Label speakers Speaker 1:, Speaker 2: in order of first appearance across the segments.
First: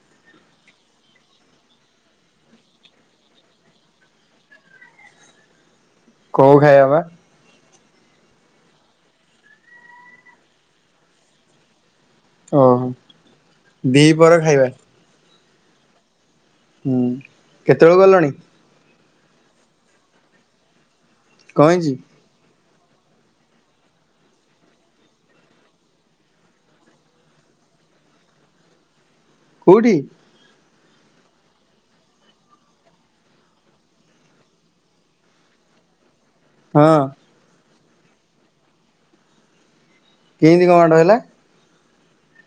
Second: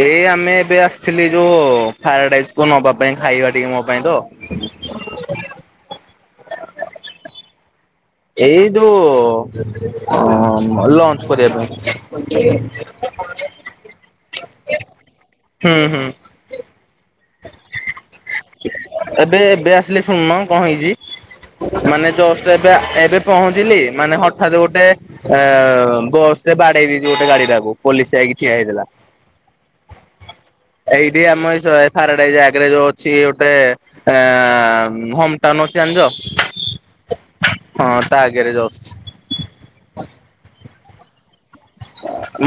Speaker 1: ଏଇ ଆମେ ଏବେ ଆସିଥିଲି ଯୋଉ ପାରାଡାଇଜ କୁ ନବା ପାଇଁ ଖାଇବା ଟିକେ ମୋ ପାଇଁ ତ। [inaudible]
Speaker 2: କଉ ଖାଇବ ପା।
Speaker 1: ଏଇ ଯୋଉ ଲଞ୍ଚ କରିବା ପାଇଁ।
Speaker 2: ଓହୋ ଦିପହର ଖାଇବା
Speaker 1: ହୁଁ ହୁଁ।
Speaker 2: ହୁଁ। କେତେବେଳକୁ ଗଲଣି
Speaker 1: ଏବେ ଏବେ ଆସିଲେ। ଶୁଣୁନ କଣ ହେଇଛି
Speaker 2: କଣ ହେଇଛି
Speaker 1: ମାନେ ଯଷ୍ଟ। ଏ ଏବେ ପହଞ୍ଚିଲି ମାନେ ହଠାତ୍ ଗୋଟେ ଅ ବସରେ ବାଡେଇ ଦେଇଛି ଗୋଟେ ଗାଡି ଟାକୁ। ଆ ପୋଲିସ ଯାଇକି ଠିଆ ହେଇଥିଲା।
Speaker 2: କୋଉଠି?
Speaker 1: ଏଇଠି ଆମ ଏଇ ହାରଡ ଜାଗରେ ଯୋଉ ଅଛି ଗୋଟେ ଅ ହୋମ ଟାଉନ ଅଛି ଜାଣିଛ?
Speaker 2: ହଁ।
Speaker 1: ହଁ ତା ଆଗରେ ଯାଉଛି।
Speaker 2: କେମିତି କଣ ମାଡ ହେଲା?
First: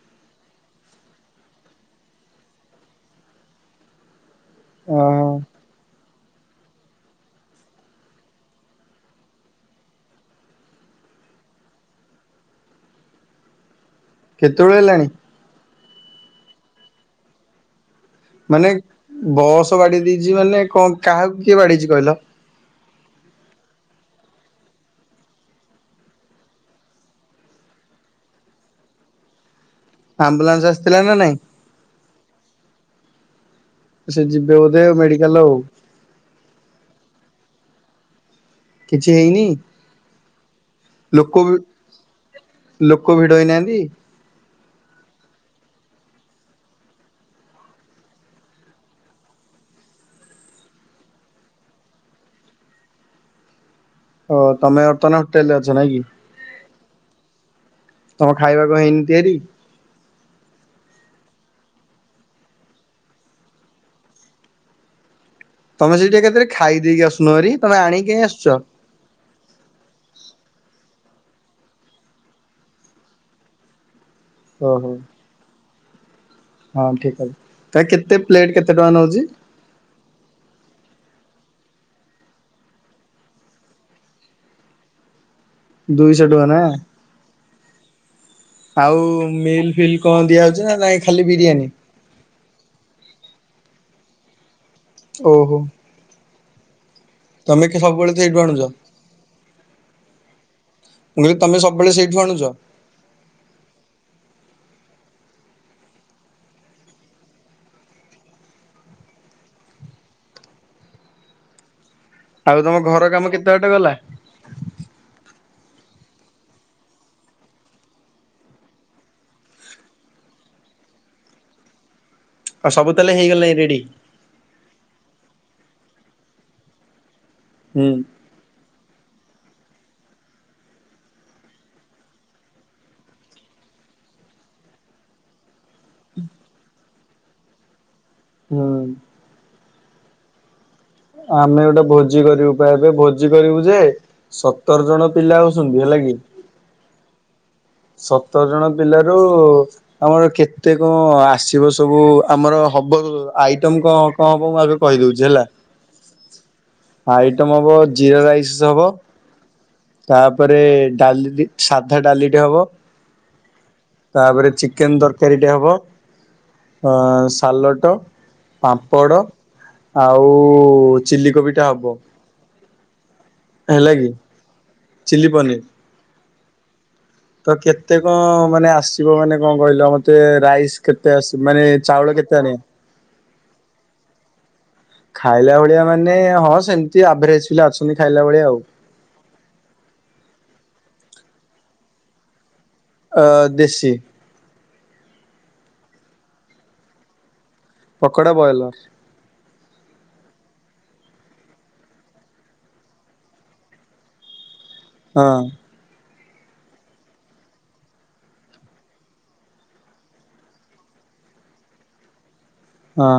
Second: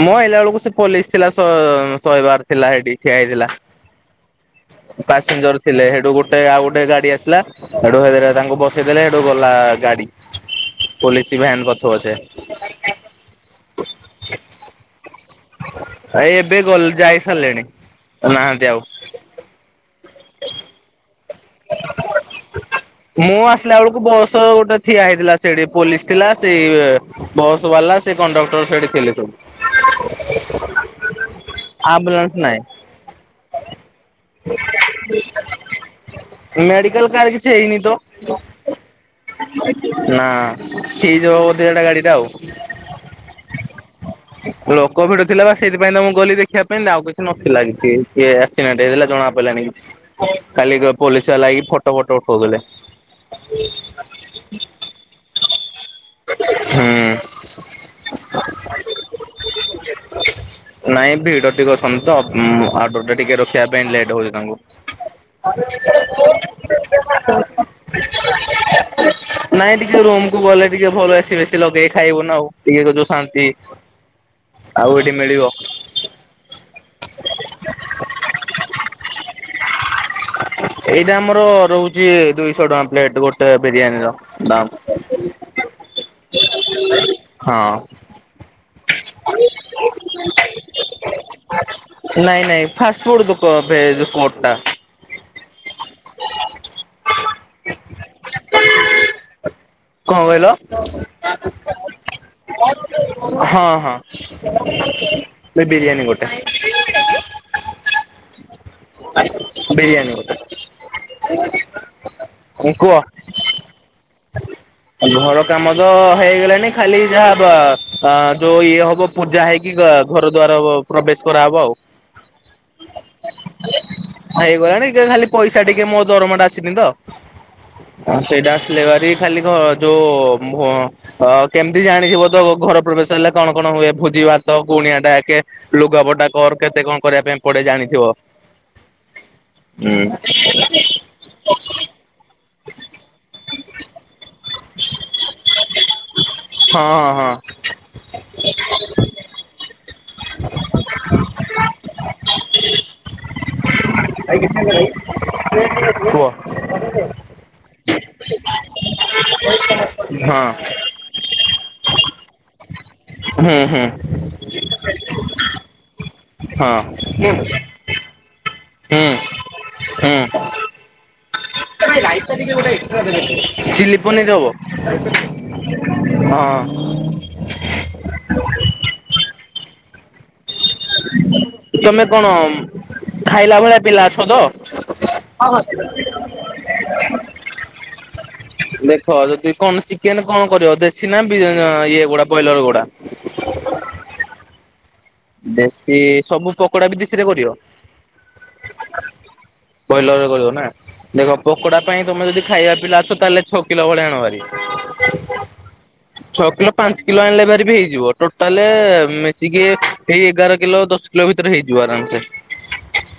Speaker 1: ମୋ ଆଇଲା ବେଳକୁ ସେ ପୋଲିସ ଥିଲା ଶହେବାର ଥିଲା ସେଠି ଠିଆ ହେଇଥିଲା।
Speaker 2: ଓହୋ
Speaker 1: ପାସେଞ୍ଜର ଥିଲେ ସେଠୁ ଗୋଟେ ଗୋଟେ ଆଉ ଗୋଟେ ଗାଡି ଆସିଲା ଏଠୁ ହେରେ ତାଙ୍କୁ ବସେଇଦେଲେ ଏଠୁ ଗଲା ଗାଡି। ପୋଲିସ ଭ୍ୟାନ୍ ପଛ ପଛେ।
Speaker 2: କେତେବେଳେ ହେଲାଣି?
Speaker 1: ଆ ଏବେ ଗଲ ଯାଇ ସାରିଲେଣି। ନାହାନ୍ତି
Speaker 2: ମାନେ
Speaker 1: ଆଉ।
Speaker 2: ବସ ବାଡି ଦେଇେଇଛି ମାନେ କଣ କାହାକୁ କିଏ ବାଡେଇଛି କହିଲ?
Speaker 1: ମୁଁ ଆସିଲା ବେଳକୁ ବସ ଗୋଟେ ଠିଆ ହେଇଥିଲା ସେଠି ପୋଲିସ ଥିଲା ସେଇ ବସ୍ ବାଲା ସେ କଣ୍ଡକ୍ଟର ସେଠି ଥିଲେ ସବୁ।
Speaker 2: ଆମ୍ବୁଲାନ୍ସ ଆସିଥିଲା ନା ନାଇଁ?
Speaker 1: ଆମ୍ବୁଲନ୍ସ ନାହିଁ।
Speaker 2: ସେ ଯିବେ ବୋଧେ ମେଡିକାଲ ଆଉ।
Speaker 1: ମେଡିକାଲ କାହାର କିଛି ହେଇନି ତ? ନା
Speaker 2: କିଛି ହେଇନି?
Speaker 1: ସେଇ
Speaker 2: ଲୋକ
Speaker 1: ଯୋଉ
Speaker 2: ବି
Speaker 1: ବୋଧେ ଏଟା ଗାଡି ଟା ଆଉ।
Speaker 2: ଲୋକ ଭିଡ ହେଇ ନାହାନ୍ତି?
Speaker 1: ଲୋକ ଭିଡ ଥିଲା ବା ସେଇଥିପାଇଁ ତ ମୁଁ ଗଲି ଦେଖିବା ପାଇଁ ଆଉ କିଛି ନଥିଲା କିଛି କିଏ ଆକ୍ସିଡେଣ୍ଟ ହେଇଥିଲା ଜଣା ପଡ଼ିଲାନି। ଖାଲି ପୋଲିସ ବାଲାହେଇକି ଫଟୋ ଫଟ ଉଠଉଥିଲେ।
Speaker 2: ତ ତମେ ବର୍ତ୍ତମାନ ହୋଟେଲ ରେ ଅଛ ନାଇଁ କି?
Speaker 1: ହୁଁ।
Speaker 2: ତମ ଖାଇବାକୁ ହେଇନି ତିଆରି?
Speaker 1: [inaudible] ନାଇଁ ଭିଡ ଟିକେ ଅଛନ୍ତି ତ ଆଉଡର ଟା ଟିକେ ରଖିବା ପାଇଁ ଲେଟ ହଉଛି ତାଙ୍କୁ।
Speaker 2: ତମେ ସେଇଠି ଏକା ଥରେ ଖାଇ ଦେଇକି ଆସୁନ ହେରି ତମେ ଆଣିକି କାଇଁ ଆସୁଛ?
Speaker 1: ନାଇଁ ଟିକେ ରୁମ କୁ ଗଲେ ଟିକେ ଭଲ ବସି ବେଶୀ ଲଗେଇ ଖାଇବୁ ନା ଆଉ ଟିକେ ଯଉ ଶାନ୍ତି।
Speaker 2: ଓହୋ।
Speaker 1: ଆଉ ଏଠି ମିଳିବ।
Speaker 2: ହଁ ଠିକ ଅଛି ତା କେତେ ପ୍ଲେଟ କେତେ ଟଙ୍କା ନଉଛି?
Speaker 1: ଏଇଟା ଆମର ରହୁଛି ଦୁଇଶହ ଟଙ୍କା ପ୍ଲେଟ ଗୋଟେ ବିରିୟାନୀର ଦାମ୍।
Speaker 2: ଦୁଇଶହ ଟଙ୍କା ନା?
Speaker 1: ହଁ।
Speaker 2: ଆଉ ମିଲ୍ ଫିଲ୍ କଣ ଦିଆ ହଉଛି ନା ନାଇ ଖାଲି ବିରିୟାନୀ?
Speaker 1: ନାଇଁ ନାଇଁ ଫାଷ୍ଟ ଫୁଡଟା କଡଟା।
Speaker 2: ଓହୋ। ତମେ କି ସବୁବେଳେ ତ ସେଇଠୁ ଆଣୁଛ?
Speaker 1: କଣ କହିଲ?
Speaker 2: ମୁଁ କହିଲି ତମେ ସବୁବେଳେ ସେଇଠୁ ଆଣୁଛ
Speaker 1: ହଁ ହଁ। ଏ ବିରିୟାନୀ ଗୋଟେ। ବିରିୟାନୀ ଗୋଟେ।
Speaker 2: ଆଉ ତମ ଘର କାମ କେତେ ବାଟ ଗଲା?
Speaker 1: ହ ଘର କାମ ତ ହେଇଗଲାଣି ଖାଲି ଯାହା ଦ୍ୱ -ଆ ଯୋଉ ଇଏ ହବ ପୂଜା ହେଇକି। ଘର ଦୁଆର ବ ପ୍ରବେଶ କରାହବ ଆଉ।
Speaker 2: ଆଉ ସବୁ ତାଏଲେ ହେଇଗଲାଇଁ ରେଡି।
Speaker 1: ଯେ ଖାଲି ପଇସା ଟିକେ ମୋ ଦରମା ଟା ଆସିନି ତ
Speaker 2: ହୁଁ
Speaker 1: ସେଇଟା ଆସିଲେ। ଖାଲି ଘ ଯୋଉ ଭୋ - ଅ -କେମିତି ଜାଣିଥିବ ତ ଘର ପ୍ରବେଶ ହେଲେ କଣ କଣ ହୁଏ ଭୋଜି। ଭାତ କୁଣିଆ ଡକେ ଲୁଗାପଟା କର କେତେ କଣ କରିବା ପାଇଁ ପଡେ ଜାଣିଥିବ।
Speaker 2: ହୁଁ।
Speaker 1: ଉଁ।
Speaker 2: ଆମେ ଗୋଟେ ଭୋଜି କରିବୁ ବା ଏବେ ଭୋଜି କରିବୁ ଯେ। ସତର ଜଣ ପିଲା ହଉଛନ୍ତି ହେଲା କି।
Speaker 1: ହଁ ହଁ
Speaker 2: ସତର ଜଣ ପିଲାରୁ। ଆମର କେତେ କଣ ଆସିବ ସବୁ ଆମର ହବ ଆଇଟମ କଣ କଣ ହବ ମୁଁ ଆଗେ କ
Speaker 1: ଆ
Speaker 2: ଆଇଟମ ହବ ଜିରା ରାଇସ ହବ।
Speaker 1: ହଁ
Speaker 2: ତାପରେ ଡାଲି ସାଧା ଡାଲିଟେ ହବ।
Speaker 1: ହୁଁ ହୁଁ
Speaker 2: ତାପରେ ଚିକେ ଚିକେନ୍ ତରକାରୀଟା ହେବ
Speaker 1: ହଁ
Speaker 2: ସାଲଟ।
Speaker 1: ହୁଁ
Speaker 2: ପାମ୍ପଡ଼
Speaker 1: ହୁଁ।
Speaker 2: ଆଉ ଚିଲି କୋବି ଟା। ହେଲା
Speaker 1: ଚିଲି
Speaker 2: କି
Speaker 1: ପନିର
Speaker 2: ଚିଲି ପନିର
Speaker 1: ହବ ହଁ।
Speaker 2: ତ କେତେ କଣ ମାନେ ଆସିବ ମାନେ କଣ କହିଲ ମତେ। ରାଇସ୍ କେତେ ଆସି ମାନେ
Speaker 1: ତମେ
Speaker 2: ଚାଉଳ
Speaker 1: କଣ
Speaker 2: କେତେ ଆଣିବି।
Speaker 1: ଖାଇଲା ଭଳିଆ ପିଲା ଅଛ ତ।
Speaker 2: ଖାଇଲା ଭଳିଆ ମାନେ ହଁ ସେମିତି ଆଭରେଜ ପିଲା ଅଛନ୍ତି ଖାଇଲା ଭଳିଆ ଆଉ।
Speaker 1: ଦେଖ ଯଦି କଣ ଚିକେନ କଣ କରିବ ଦେଶୀ ନା ବି ଇଏଗୁଡା ବ୍ରଏଲର ଗୁଡା।
Speaker 2: ଆ ଦେଶୀ।
Speaker 1: ଦେଶୀ ସବୁ ପକୋଡା ବି ଦେଶୀରେ କରିବ।
Speaker 2: ପକୋଡ଼ା ବଏଲର।
Speaker 1: ବଏଲର ରେ କରିବ ନା ଦେଖ ପୋକୋଡା ପାଇଁ ତମେ ଯଦି ଖାଇବା ପିଲା ଅଛ ତାହେଲେ ଛଅ କିଲୋ ଭଳିଆ ଆଣ ଭାରି।
Speaker 2: ହଁ
Speaker 1: ଛଅ କିଲ ପାଞ୍ଚ କିଲ ଆଣିଲେ ଭାରି ବି ହେଇଯିବ ଟୋଟାଲ ମିଶିକି। ସେଇ ଏଗାର କିଲୋ ଦଶ କିଲୋ ଭିତରେ ହେଇଯିବ ଆରାମସେ।
Speaker 2: ହଁ।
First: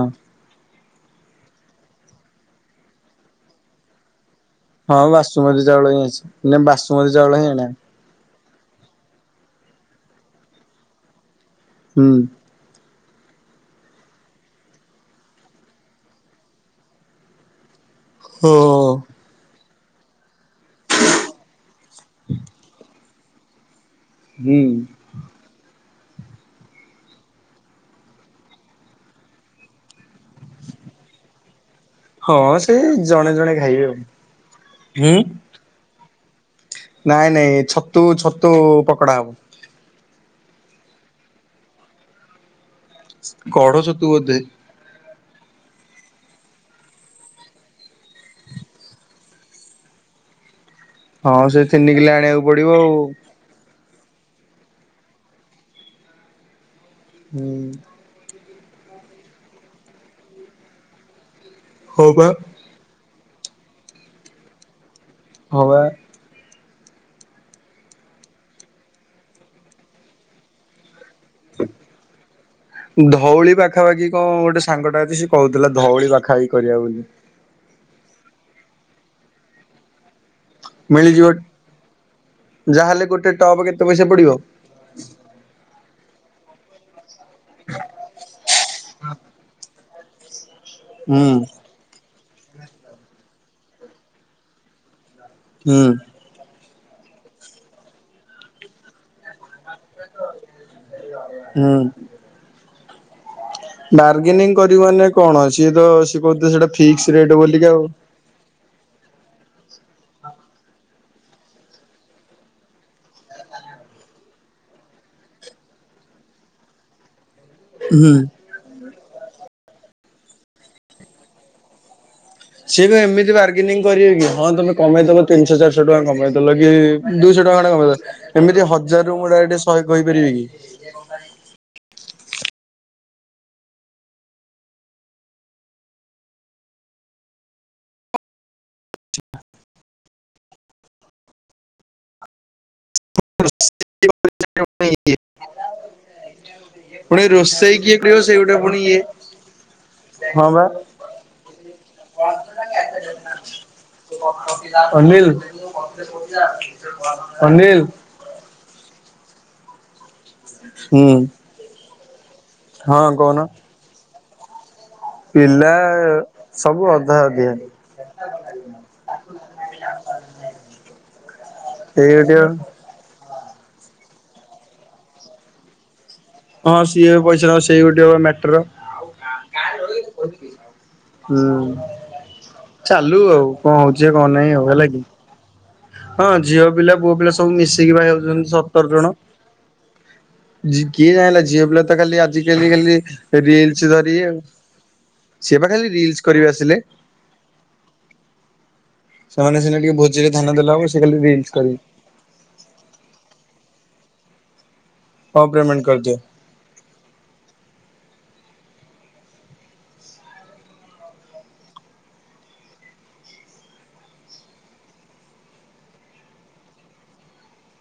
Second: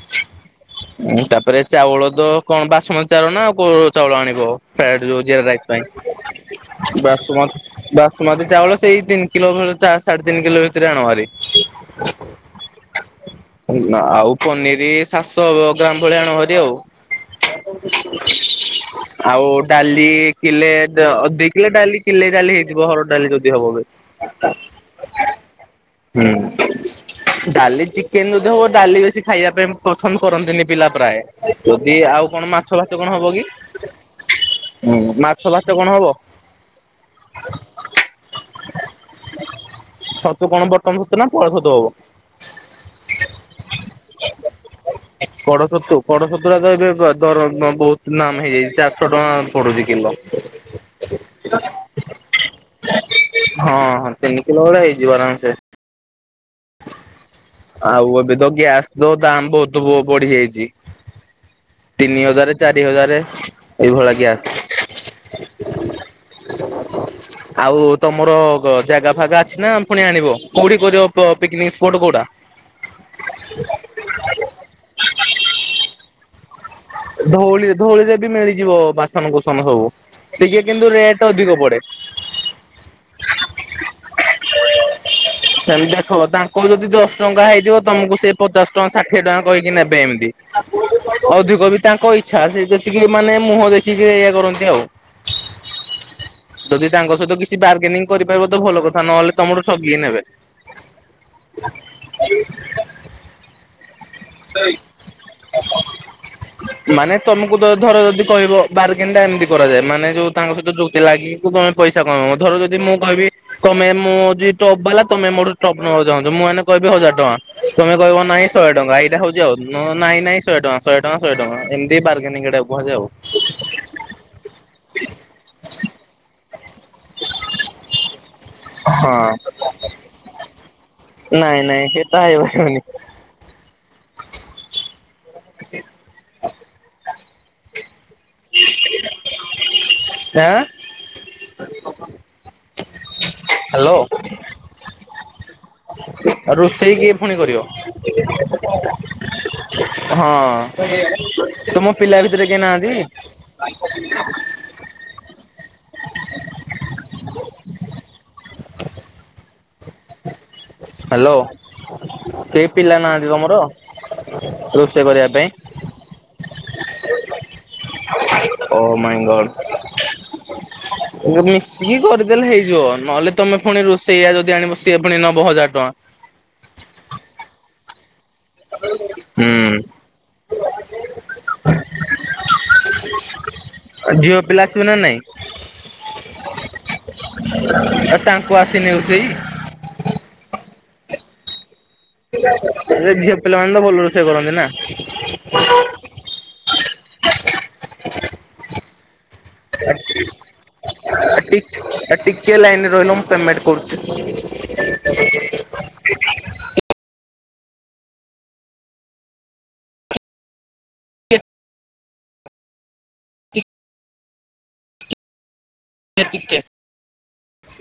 Speaker 1: ଉଁ ତାପରେ ଚାଉଳ ତ କଣ ବାସୂମତୀ ଚାଉଳ ନା ଆଉ କୋଉ ଚାଉଳ ଆଣିବ। ଫ୍ରା
Speaker 2: ହଁ
Speaker 1: ଏଡ ଯୋଉ ଜିରା
Speaker 2: ବାସୁମତୀ
Speaker 1: ରାଇସ
Speaker 2: ଚାଉଳ ହିଁ ଅଛି ମାନେ
Speaker 1: ପାଇଁ
Speaker 2: ବାସୁମତୀ ଚାଉଳ ହିଁ
Speaker 1: ବାଶୁମତି
Speaker 2: ଆଣିବା
Speaker 1: ବାସ ମତି ଚାଉଳ ସେଇ ତିନି କିଲୋ ଭଳି ତା ସାଢେ ତିନି କିଲୋ ଭିତରେ ଆଣଭାରି।
Speaker 2: ହୁଁ।
Speaker 1: ଆଉ ପନିର ସାତଶହ ଗ୍ରାମ ଭଳିଆ ଆଣଭାରି ଆଉ। ଆଉ
Speaker 2: ହଁ।
Speaker 1: ଡାଲି କିଲେ ଦ-ଦି କିଲେ ଡାଲି କିଲେ ଡାଲି ହେଇଯିବ ହର ଡାଲି ଯଦି ହବ।
Speaker 2: ହୁଁ।
Speaker 1: ହୁଁ। ଡାଲି ଚିକେନ ଯଦି ହବ ଡାଲି ବେଶୀ ଖାଇବା ପାଇଁ ପସନ୍ଦ କରନ୍ତିନି ପିଲା ପ୍ରାୟ। ଯଦି ଆଉ କଣ
Speaker 2: ହଁ ସେ
Speaker 1: ମାଛ ଫାଚ କଣ ହବ
Speaker 2: ଜଣେ ଜଣେ ଖାଇବେ ଆଉ।
Speaker 1: କି
Speaker 2: ହୁଁ।
Speaker 1: ମାଛ ଫାଚ କଣ ହବ।
Speaker 2: ନାଇଁ ନାଇଁ ଛତୁ ଛତୁ ପକୋଡା ହବ।
Speaker 1: ଛତୁ କଣ ବଟମ୍ ଛତୁ ନା ପଳ ଛତୁ ହବ।
Speaker 2: କଢ ଛତୁ ବୋଧେ।
Speaker 1: ହ କଢ଼ ଛତୁ କଢ଼ ଛତୁୁରାଗ ଏବେ ଦର ବହୁତ ନାମ ହେଇଯାଇଛି ଚାରିଶ ଟଙ୍କା ପଡୁଛି କିଲ।
Speaker 2: ହଁ ସେ ତିନି କିଲେ ଆଣିବାକୁ ପଡିବ ଆଉ।
Speaker 1: ହଁ ହଁ ତିନିକିଲ ଭଳିଆ ହେଇଯିବ ଆରାମସେ।
Speaker 2: ହୁଁ।
Speaker 1: ଆଉ ଏବେ ତ ଗ୍ୟାସ ଦ ଦାମ୍ ବହୁତ ବଢିଯାଇଛି।
Speaker 2: ହଁ ବା।
Speaker 1: ତିନି ହଜାରେ ଚାରି ହଜାରେ ଏଇଭଳା ଗ୍ୟାସ୍।
Speaker 2: ହବା।
Speaker 1: ଆଉ ତମର ଜାଗା ଫାଗା ଅଛି ନା ପୁଣି ଆଣିବ? କୋଉଠି କରିଅ ପିକ୍ନିକ ସ୍ପଟ କଉଟା?
Speaker 2: ଧଉଳି ପାଖାପାଖି କଣ ଗୋଟେ ସାଙ୍ଗଟା ଅଛି ସେ କହୁଥିଲା। ଧଉଳି ପାଖାପାଖି କରିବା ବୋଲି।
Speaker 1: ଧଉଳି ଧଉଳିରେ ବି ମିଳିଯିବ ବାସନ କୁସନ ସବୁ। ଟିକେ କିନ୍ତୁ ରେଟ୍
Speaker 2: ମିଳିଯିବ
Speaker 1: ଅଧିକ ପଡେ।
Speaker 2: ଯାହାହେଲେ ଗୋଟେ ଟପ କେତେ ପଇସା ପଡିବ?
Speaker 1: ହଁ, ତାଙ୍କ ଯଦି ଦଶ ଟଙ୍କା ହେଇଥିବ! ତମକୁ ସେ ପଚାଶ ଟଙ୍କା ଷାଠିଏ ଟଙ୍କା କହିକି ନେବେ ଏମିତି।
Speaker 2: ହୁଁ।
Speaker 1: ଙ୍କ ଇଛା ସେ ଯେତିକି ମାନେ ମୁହଁ ଦେଖିକି ଏଆ କରନ୍ତି ଆଉ।
Speaker 2: ହୁଁ।
Speaker 1: ଯଦି ତାଙ୍କ ସହିତ କିଛି ବାର୍ଗେନିଂ କରିପାରିବ ତ ଭଲ କଥା। ନହେଲେ ତମଡୁ ଠଗି ନେବେ।
Speaker 2: ବାର୍ଗେନିଂ କରିବ ମାନେ କଣ? ସିଏତ ସିଏ କହୁଥିଲେ ସେଟା ଫିକ୍ସ ରେଟ୍ ବୋଲିକା ଆଉ।
Speaker 1: [unintelligible] ଏମଦି। କରାଯାଏ। ମାନେ ଯୋଉ ତାଙ୍କ ସହିତ ଜୋତି ଲାଗିକି ତମେ ପଇସା କମେଇବ। ଧର ଯଦି ମୁଁ କହିବି, କମେ ମୁଁ ଜି ଟପ୍ ବାଲା ତମେ ମୋଠୁ ଟପ୍ ନବାକୁ ଚାହୁଁଚ, ମୁଁ ଏଇନେ କହିବି ହଜାର ଟଙ୍କା ତମେ
Speaker 2: ହୁଁ।
Speaker 1: କହିବ ନାଇଁ, ଶହେ ଟଙ୍କା ଏଇଟା ହଉଛି ଆଉ ନାଇଁ ନାଇଁ ଶହେ ଟଙ୍କା। ଶହେ ଟଙ୍କ ଶହେ ଟଙ୍କା ଏମିତି ବାର
Speaker 2: ସିଏ ବି ଏମିତି ବାର୍ଗେନିଂ କରିବେ କି ହଁ ତମେ କମେଇଦଲ ତିନିଶହ ଚାରିଶହ ଟଙ୍କା କମେଇଦେଲ କି ଦୁଇଶହ ଟଙ୍କା ଟା କଁପେ ଏମିତି ହଜାରରୁ ମୁଁ
Speaker 1: ହଁ
Speaker 2: ଡା ଶହେ କହିପାରିବି କି?
Speaker 1: ନାଇଁ ନାଇଁ ସେପା ହେଇପାରବନି। [inaudible] ଆଁ ହ୍ୟାଲୋ!
Speaker 2: ୍
Speaker 1: ଆଉ ରୋଷେଇ କିଏ ଫୁଣି କରିବ?
Speaker 2: ରୋଷେଇ କିଏ କରିବ ସେଇ ଗୋଟେ ପୁଣି ଇଏ
Speaker 1: ହଁ ତୁମ ପିଲା ଭିତରେ କେହି ନାହାନ୍ତି?
Speaker 2: ଅନେୱ ଅନିଲ। ହୁଁ
Speaker 1: ହ୍ୟାଲୋ! କେହି ପିଲା
Speaker 2: ହଁ
Speaker 1: ନାହାଁନ୍ତି
Speaker 2: କହୁନ
Speaker 1: ତମର? ରୋଷେଇ କରିବା ପାଇଁ?
Speaker 2: ପିଲା ସବୁ ଅଧା ଆଧୀଆ।
Speaker 1: ଓ ମାଇଁ ଗଡ ମିଶିକି
Speaker 2: ଏଇ ଗୋଟେ
Speaker 1: କରିଦେଲେ, ହେଇଯିବ ନହେଲେ ତମେ ଫୁଣି ରୋଷେଇଆ ଯଦି ଆଣିବ ସିଏ ପୁଣି ନବ ହଜାର ଟଆଁ।
Speaker 2: ହଁ ସିଏ ବି ପଇସା ସେଇ ଗୋଟେ ମ୍ୟାଟ
Speaker 1: ହୁଁ।
Speaker 2: ହୁଁ, ଚାଲୁ ଆଉ କଣ ହଉଛି କଣ
Speaker 1: ଝିଅ
Speaker 2: ନାହିଁ
Speaker 1: ପିଲା
Speaker 2: ଆଉ
Speaker 1: ଆସିବେ
Speaker 2: ହେଲା
Speaker 1: ନା
Speaker 2: କି?
Speaker 1: ନାଇଁ
Speaker 2: ହଁ ଝିଅ ପିଲା ପୁଅ ପିଲା ସବୁ ମିଶିକି ବା
Speaker 1: ଆଉ
Speaker 2: ହେଉଛନ୍ତି,
Speaker 1: ତାଙ୍କୁ
Speaker 2: ସତର
Speaker 1: ଆସିନି
Speaker 2: ଜଣ।
Speaker 1: ରୋଷେଇ।
Speaker 2: କିଏ ଜାଣିଲା ଝିଅ ପିଲା ତ ଖାଲି ଆଜିକାଲି ଖାଲି
Speaker 1: ଝିଅ ପିଲାମାନେ ତ
Speaker 2: ରିଲସ୍
Speaker 1: ଭଲ
Speaker 2: ଧରି
Speaker 1: ରୋଷେଇ
Speaker 2: ଆଉ
Speaker 1: କରନ୍ତି ନା
Speaker 2: ସିଏ ପା ଖାଲି ରିଲ୍ସ କରିବେ ଆସିଲେ।
Speaker 1: [inaudible]
Speaker 2: ସେମାନେ ସିନା ଟିକେ ଭୋଜିରେ ଧ୍ୟାନ ଦେଲେ ହବ ସେ ଖାଲି ରିଲସ
Speaker 1: ଟିକ୍
Speaker 2: କରିବେ
Speaker 1: ଟିକେ ଲାଇନରେ ରହିଲ ମୁଁ ପେମେଟ କରୁଛି।
Speaker 2: ହଉ ପେମେଣ୍ଟ କରିଦିଅ।
Speaker 1: ଟିକେ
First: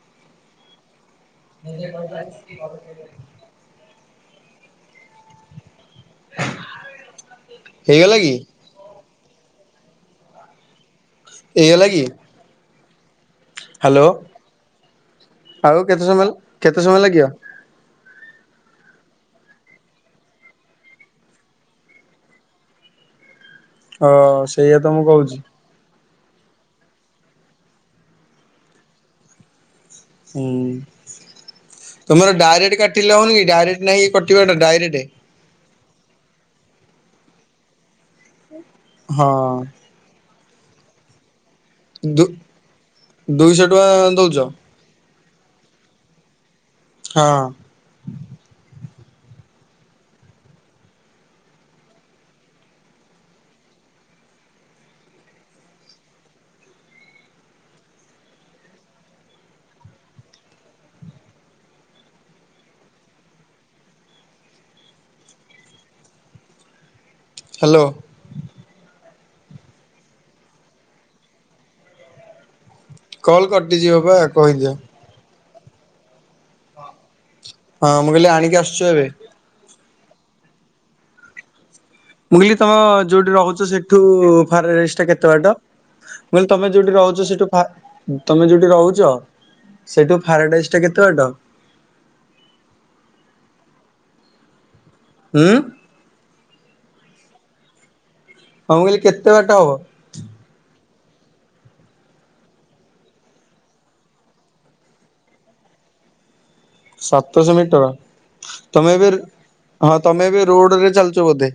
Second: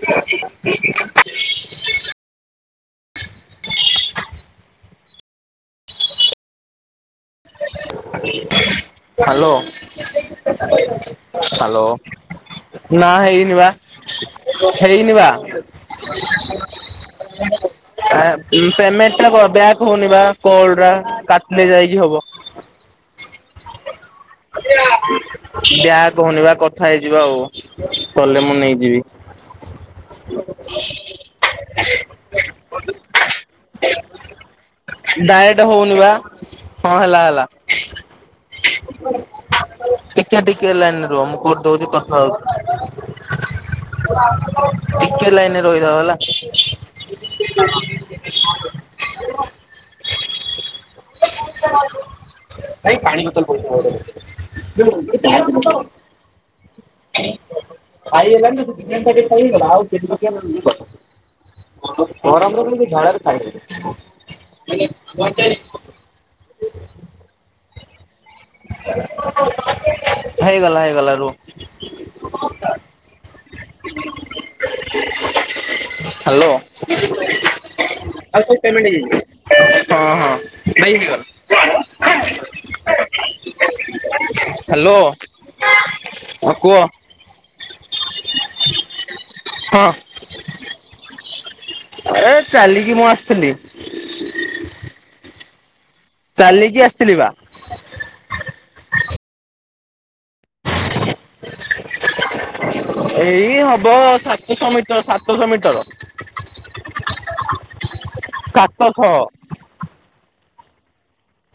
Speaker 1: ଟିକେ।
Speaker 2: ନିଜେ [inaudible] ହେଇଗଲା କି
Speaker 1: ହ୍ୟାଲୋ!
Speaker 2: ଏଇ ହେଲା କି?
Speaker 1: ନା ହେଇନି ବା
Speaker 2: ହ୍ୟାଲୋ
Speaker 1: ହେଇନି ବା।
Speaker 2: ଆଉ କେତେ ସମୟ କେତେ ସମୟ ଲାଗିବ?
Speaker 1: ଆ ପେମେଣ୍ଟ [unintelligible] ବ୍ୟାକ୍ ହଉନି ବା କଲା ଟା କାଟିଲେ ଯାଇକି ହବ।
Speaker 2: ଅ ସେଇଆ ତ ମୁଁ କହୁଛି
Speaker 1: ବ୍ୟାକ୍। କହୁନି ବା କଥା ହେଇଯିବା ଆଉ କଲେ ମୁଁ ନେଇଯିବି। [inaudible]
Speaker 2: ତୁମର ଡାଇରେକ୍ଟ୍ କାଟିଲେ ହଉନି କି ଡାଇରେକ୍ଟ୍ ନାହି କି କଟିବା ଟା ଡାଇରେକ୍ଟ୍
Speaker 1: ହଁଇନିବା ହଁ ହେଲା ହେଲା।
Speaker 2: ହଁ।
Speaker 1: ଟିକେ ଟିକେ ଲାଇନରେ ରୁହ, ମୁଁ [unintelligible] କଲ କରୁଛି କଥା
Speaker 2: ଦୁ
Speaker 1: ହଉଛି।
Speaker 2: ଦୁଇଶହ ଟଙ୍କା ଦଉଛ
Speaker 1: ଟିକେ ଲାଇନ ରେ ରହିଥାଅ ହେଲା।
Speaker 2: ହଁ।
Speaker 1: [inaudible] ଭାଇ ପାଣି ବୋତଲ ପଇସାଟା ଦେବେ। [unintelligible] [unintelligible] ଆାଇଏଲାତ ଆଉ କେ [unintelligible] ଗରମରେ ବି ଏ ଝାଳ ରେ ଖାଇ ହଉନି। [unintelligible]
Speaker 2: ହ୍ୟାଲୋ।
Speaker 1: ହେଇଗଲା ହେଇଗଲା ରୁହ।
Speaker 2: କଲ କଟିଯିବ ପା କହିଦିଅ।
Speaker 1: ହ୍ୟାଲୋ।
Speaker 2: ହଁ ମୁଁ କହିଲି
Speaker 1: ଆଉ ସବୁ
Speaker 2: ଆଣିକି
Speaker 1: ପେମେଣ୍ଟ
Speaker 2: ଆସିଛୁ ଏବେ।
Speaker 1: ହେଇଯାଇଛି। ହଁ ହଁ ନେଇକି [unintelligible]
Speaker 2: ମୁଁ କହିଲି ତମ ଯୋଉଠି ରହୁଛ ସେଠୁ ଫା [unintelligible]
Speaker 1: ହ୍ୟାଲୋ।
Speaker 2: ରେଷ୍ଟ କେତେ ବାଟ। ମୁଁ
Speaker 1: ହଁ
Speaker 2: କହିଲି ତମେ
Speaker 1: କୁହ।
Speaker 2: ଯୋଉଠି ସେଠୁ ଫା ତମେ ଯୋଉଠି ରହୁଛ
Speaker 1: ହଁ।
Speaker 2: ସେଇଠୁ ଫାରାଡାଇସ୍ ଟା କେତେ ବାଟ
Speaker 1: ଏ ଚାଲିକି ମୁଁ ଆସିଥିଲି।
Speaker 2: ହୁଁ।
Speaker 1: ଚାଲିକି ଆସିଥିଲି ବା।
Speaker 2: ହଁ ମୁଁ କହିଲି କେତେ ବାଟ ହବ?
Speaker 1: [inaudible] ଏଇ ହବ ସାତଶହ ମିଟର, ସାତଶହ ମିଟର।
Speaker 2: ସାତଶହ ମିଟର, ତମେ
Speaker 1: ସାତଶହ।
Speaker 2: ଏବେ ହଁ ତମେ ଏବେ ରୋଡରେ ଚାଲୁଚ ବୋଧେ।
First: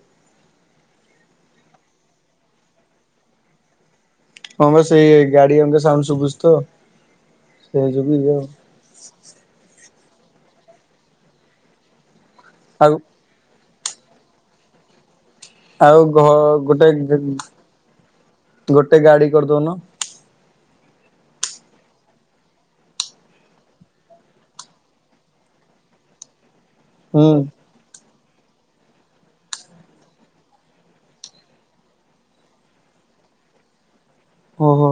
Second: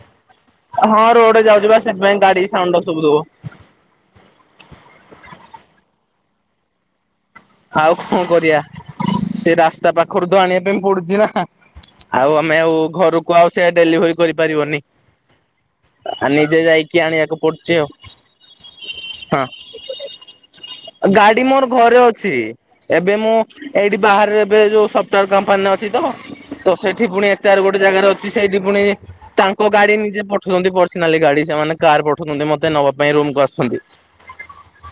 Speaker 1: ହଁ ରୋଡରେ ଯାଉଛି ବା ସେଥିପାଇଁ ଗାଡି ସାଉଣ୍ଡ ଟା ଶୁଭୁ ଥିବ।
Speaker 2: ହଁ ବା ସେଇ ଗାଡି ଅଙ୍କା ସାଉଣ୍ଡ ଶୁଭୁଛି ତ ସେଇ
Speaker 1: ଆଉ
Speaker 2: ଯୋଗୁ
Speaker 1: କଣ
Speaker 2: ଇଏ ଆଉ।
Speaker 1: କରିବା ସେ ରାସ୍ତା ପାଖରୁ ତ ଆଣିବା ପାଇଁ ପଡୁଛି ନା। ଆଉ ଆମେ ଆଉ ଘରକୁ ଆଉ ସେ ଡେଲିଭରି କରିପାରିବନି।
Speaker 2: ଆଉ ଘ
Speaker 1: ଆ ନିଜେ
Speaker 2: ଗୋଟେ
Speaker 1: ଯାଇକି ଆଣିବାକୁ ପଡୁଛି ଆଉ।
Speaker 2: ଗୋଟେ ଗାଡି କରିଦଉନ।
Speaker 1: ଗାଡି ମୋର ଘରେ ଅ ଛି ଏବେ ମୁଁ ଏଇଠି ବାହାରେ ଏବେ ଯୋଉ ସଫ୍ଟୱେର କମ୍ପାନୀରେ ଅଛି ତ। ତ ସେଠି ପୁଣି
Speaker 2: ହୁଁ
Speaker 1: ଏଚ୍ଆର ଗୋଟେ ଜାଗାରେ ଅଛି ତ ସେଇଠି ପୁଣି ତାଙ୍କ ଗାଡି ନିଜେ ପଠଉଛନ୍ତି, ପର୍ସନାଲି ଗାଡି ସେମାନେ କାର ପଠଉଛନ୍ତି ମତେ ନବା ପାଇଁ ରୁ ରମ୍କୁ ଆସୁଛନ୍ତି।
Speaker 2: ହ ହୋ।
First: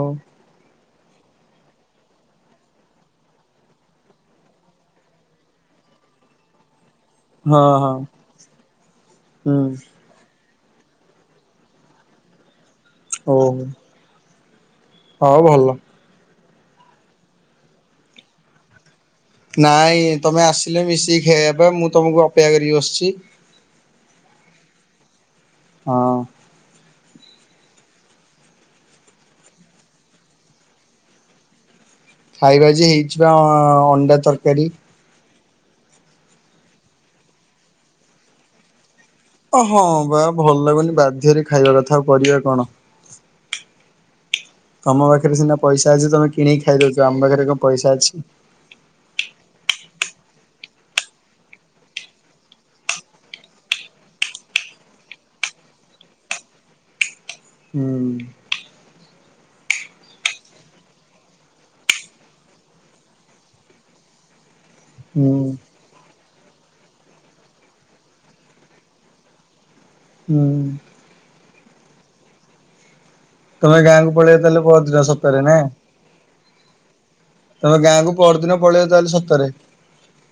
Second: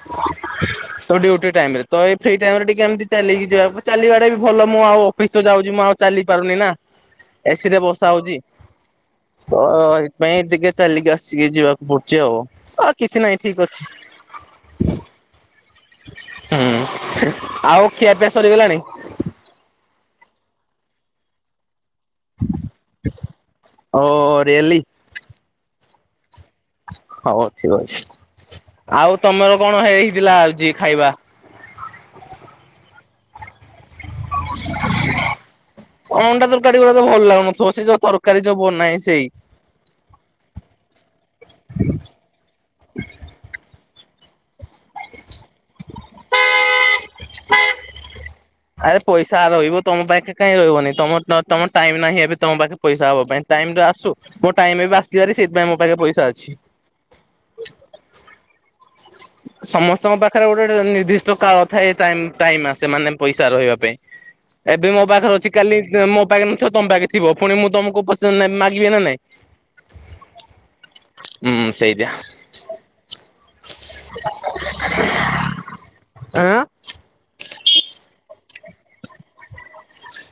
Speaker 1: ତ ଡ୍ୟୁଟି ଟାଇମରେ ତ ଏଇ ଫ୍ରି ଟାଇମ ରେ ଟିକେ ଏମିତି ଚାଲିକି ଯିବା ଚାଲିବାଟା ବି ଭଲ ମୁଁ ଆଉ ଅଫିସ ଯାଉଛି ମୁଁ ଆଉ ଚାଲି ପାରୁନି ନା।
Speaker 2: ହଁ
Speaker 1: ଏସି ରେ
Speaker 2: ହଁ
Speaker 1: ବସା ହଉଚ ତ
Speaker 2: ହୁଁ
Speaker 1: ଏଇଥିପାଇଁ ଟିକେ ଚାଲିକି ଆସିକି ଯିବାକୁ ପଡୁଛି ଆଉ କିଛି ନାହିଁ
Speaker 2: ଓହୋ
Speaker 1: ଠିକ ଅଛି।
Speaker 2: ହଉ ଭଲ।
Speaker 1: ହୁଁ ଆଉ ଖିଆପିଆ ସରିଗଲାଣି।
Speaker 2: ନାଇଁ ତମେ ଆସିଲେ ମିଶିକି ଖାଇବା ପା ମୁଁ ତମକୁ ଅପେକ୍ଷା କରିକି ବସିଚି
Speaker 1: ଓ ରିଏଲି
Speaker 2: ହଁ।
Speaker 1: ହଉ ଠିକ ଅଛି। ଆଉ ତମର କଣ ହେଇଥିଲା ଆଉଜି ଖାଇବା?
Speaker 2: ଖାଇବା ଯେ ହେଇଚି ପା ଅଣ୍ଡା ତରକାରୀ।
Speaker 1: ଅଣ୍ଡା ତରକାରୀ ଗୁଡା ତ ଭଲ ଲାଗୁନଥୁବ ସେଇ ଯୋଉ ତରକାରୀ ଯୋଉ ବନାଏ। ସେଇ।
Speaker 2: ଓହଁ ବା ଭଲ ଲାଗୁନି ବାଧ୍ୟରେ ଖାଇବା କଥା ଆଉ କରିବା କଣ? ତମ ପାଖରେ ସିନା ପଇସା ଅଛି ତମେ କିଣିକି ଖାଇଦଉଚ ଆମ ପାଖରେ କଣ ପଇସା ଅଛି?
Speaker 1: ଆରେ ପଇସା ରଇବ ତମ ପାଖେ କାଇଁ ରଇବନି ତମ ତମ ଟାଇମ ନାହିଁ ଏବେ ତମ ପାଖେ ପଇସା ହବ ପାଇଁ ଟା ଟାଇମ୍ ତ ଆସୁ ମୋ ଟାଇମ ଆସିିବାରି ସେଇଥିପାଇଁ ମୋ ପାଖେ ପଇସା ଅଛି।
Speaker 2: ହୁଁ।
Speaker 1: ସମସ୍ତଙ୍କ ପାଖରେ ଗୋଟେ ଗୋଟେ ନିର୍ଦ୍ଦିଷ୍ଟ କାଳ ଥାଏ ଟାଇମ ଟାଇମ୍ ଆସେ ମାନେ ପଇସା ରହିବା ପାଇଁ। ଏବେ ମୋ
Speaker 2: ହୁଁ
Speaker 1: ପାଖରେ ଅଛି କାଲି ମୋ ପାଖ ତ ତମ ପାଖେ ଥିବ ଫୁଣି ମୁଁ ତମକୁ ପସନ୍ଦ ମାଗିବି ନା ନାଇଁ?
Speaker 2: ହୁଁ।
Speaker 1: ହୁଁ ସେଇଦିଆ।
Speaker 2: ତମେ ଗାଁକୁ ପଳେଇବ ତାହେଲେ ପହଦିନ ସତରେ ନା।
Speaker 1: ଆଁ
Speaker 2: ତମେ ଗାଁକୁ ପରଦିନ ପଳେଇ ତାହେଲେ ସତରେ।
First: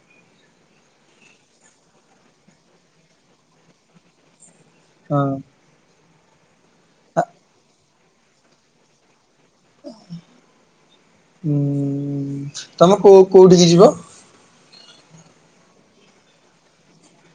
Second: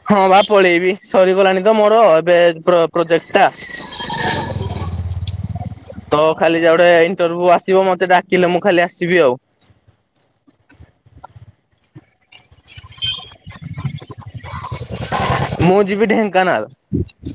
Speaker 1: ହଁ ବା ପଳେଇବି ସରିଗଲାଣି ତ ମୋର ଏବେ ପ୍ରୋ-ପ୍ରୋଜେକ୍ଟ ଟା।
Speaker 2: ହଁ।
Speaker 1: ତ ଖାଲି ଯା ଗୋଟେ ଇଣ୍ଟରଭ୍ୟୁ ଆସିବ ମତେ ଡାକିଲେ ମୁଁ ଖାଲି ଆସିବି ଆଉ।
Speaker 2: ହୁଁ। ତମେ କୋଉ-କୋଉଠିିକି ଯିବ?
Speaker 1: ମୁଁ ଯିବିି ଢେଙ୍କାନାଳ।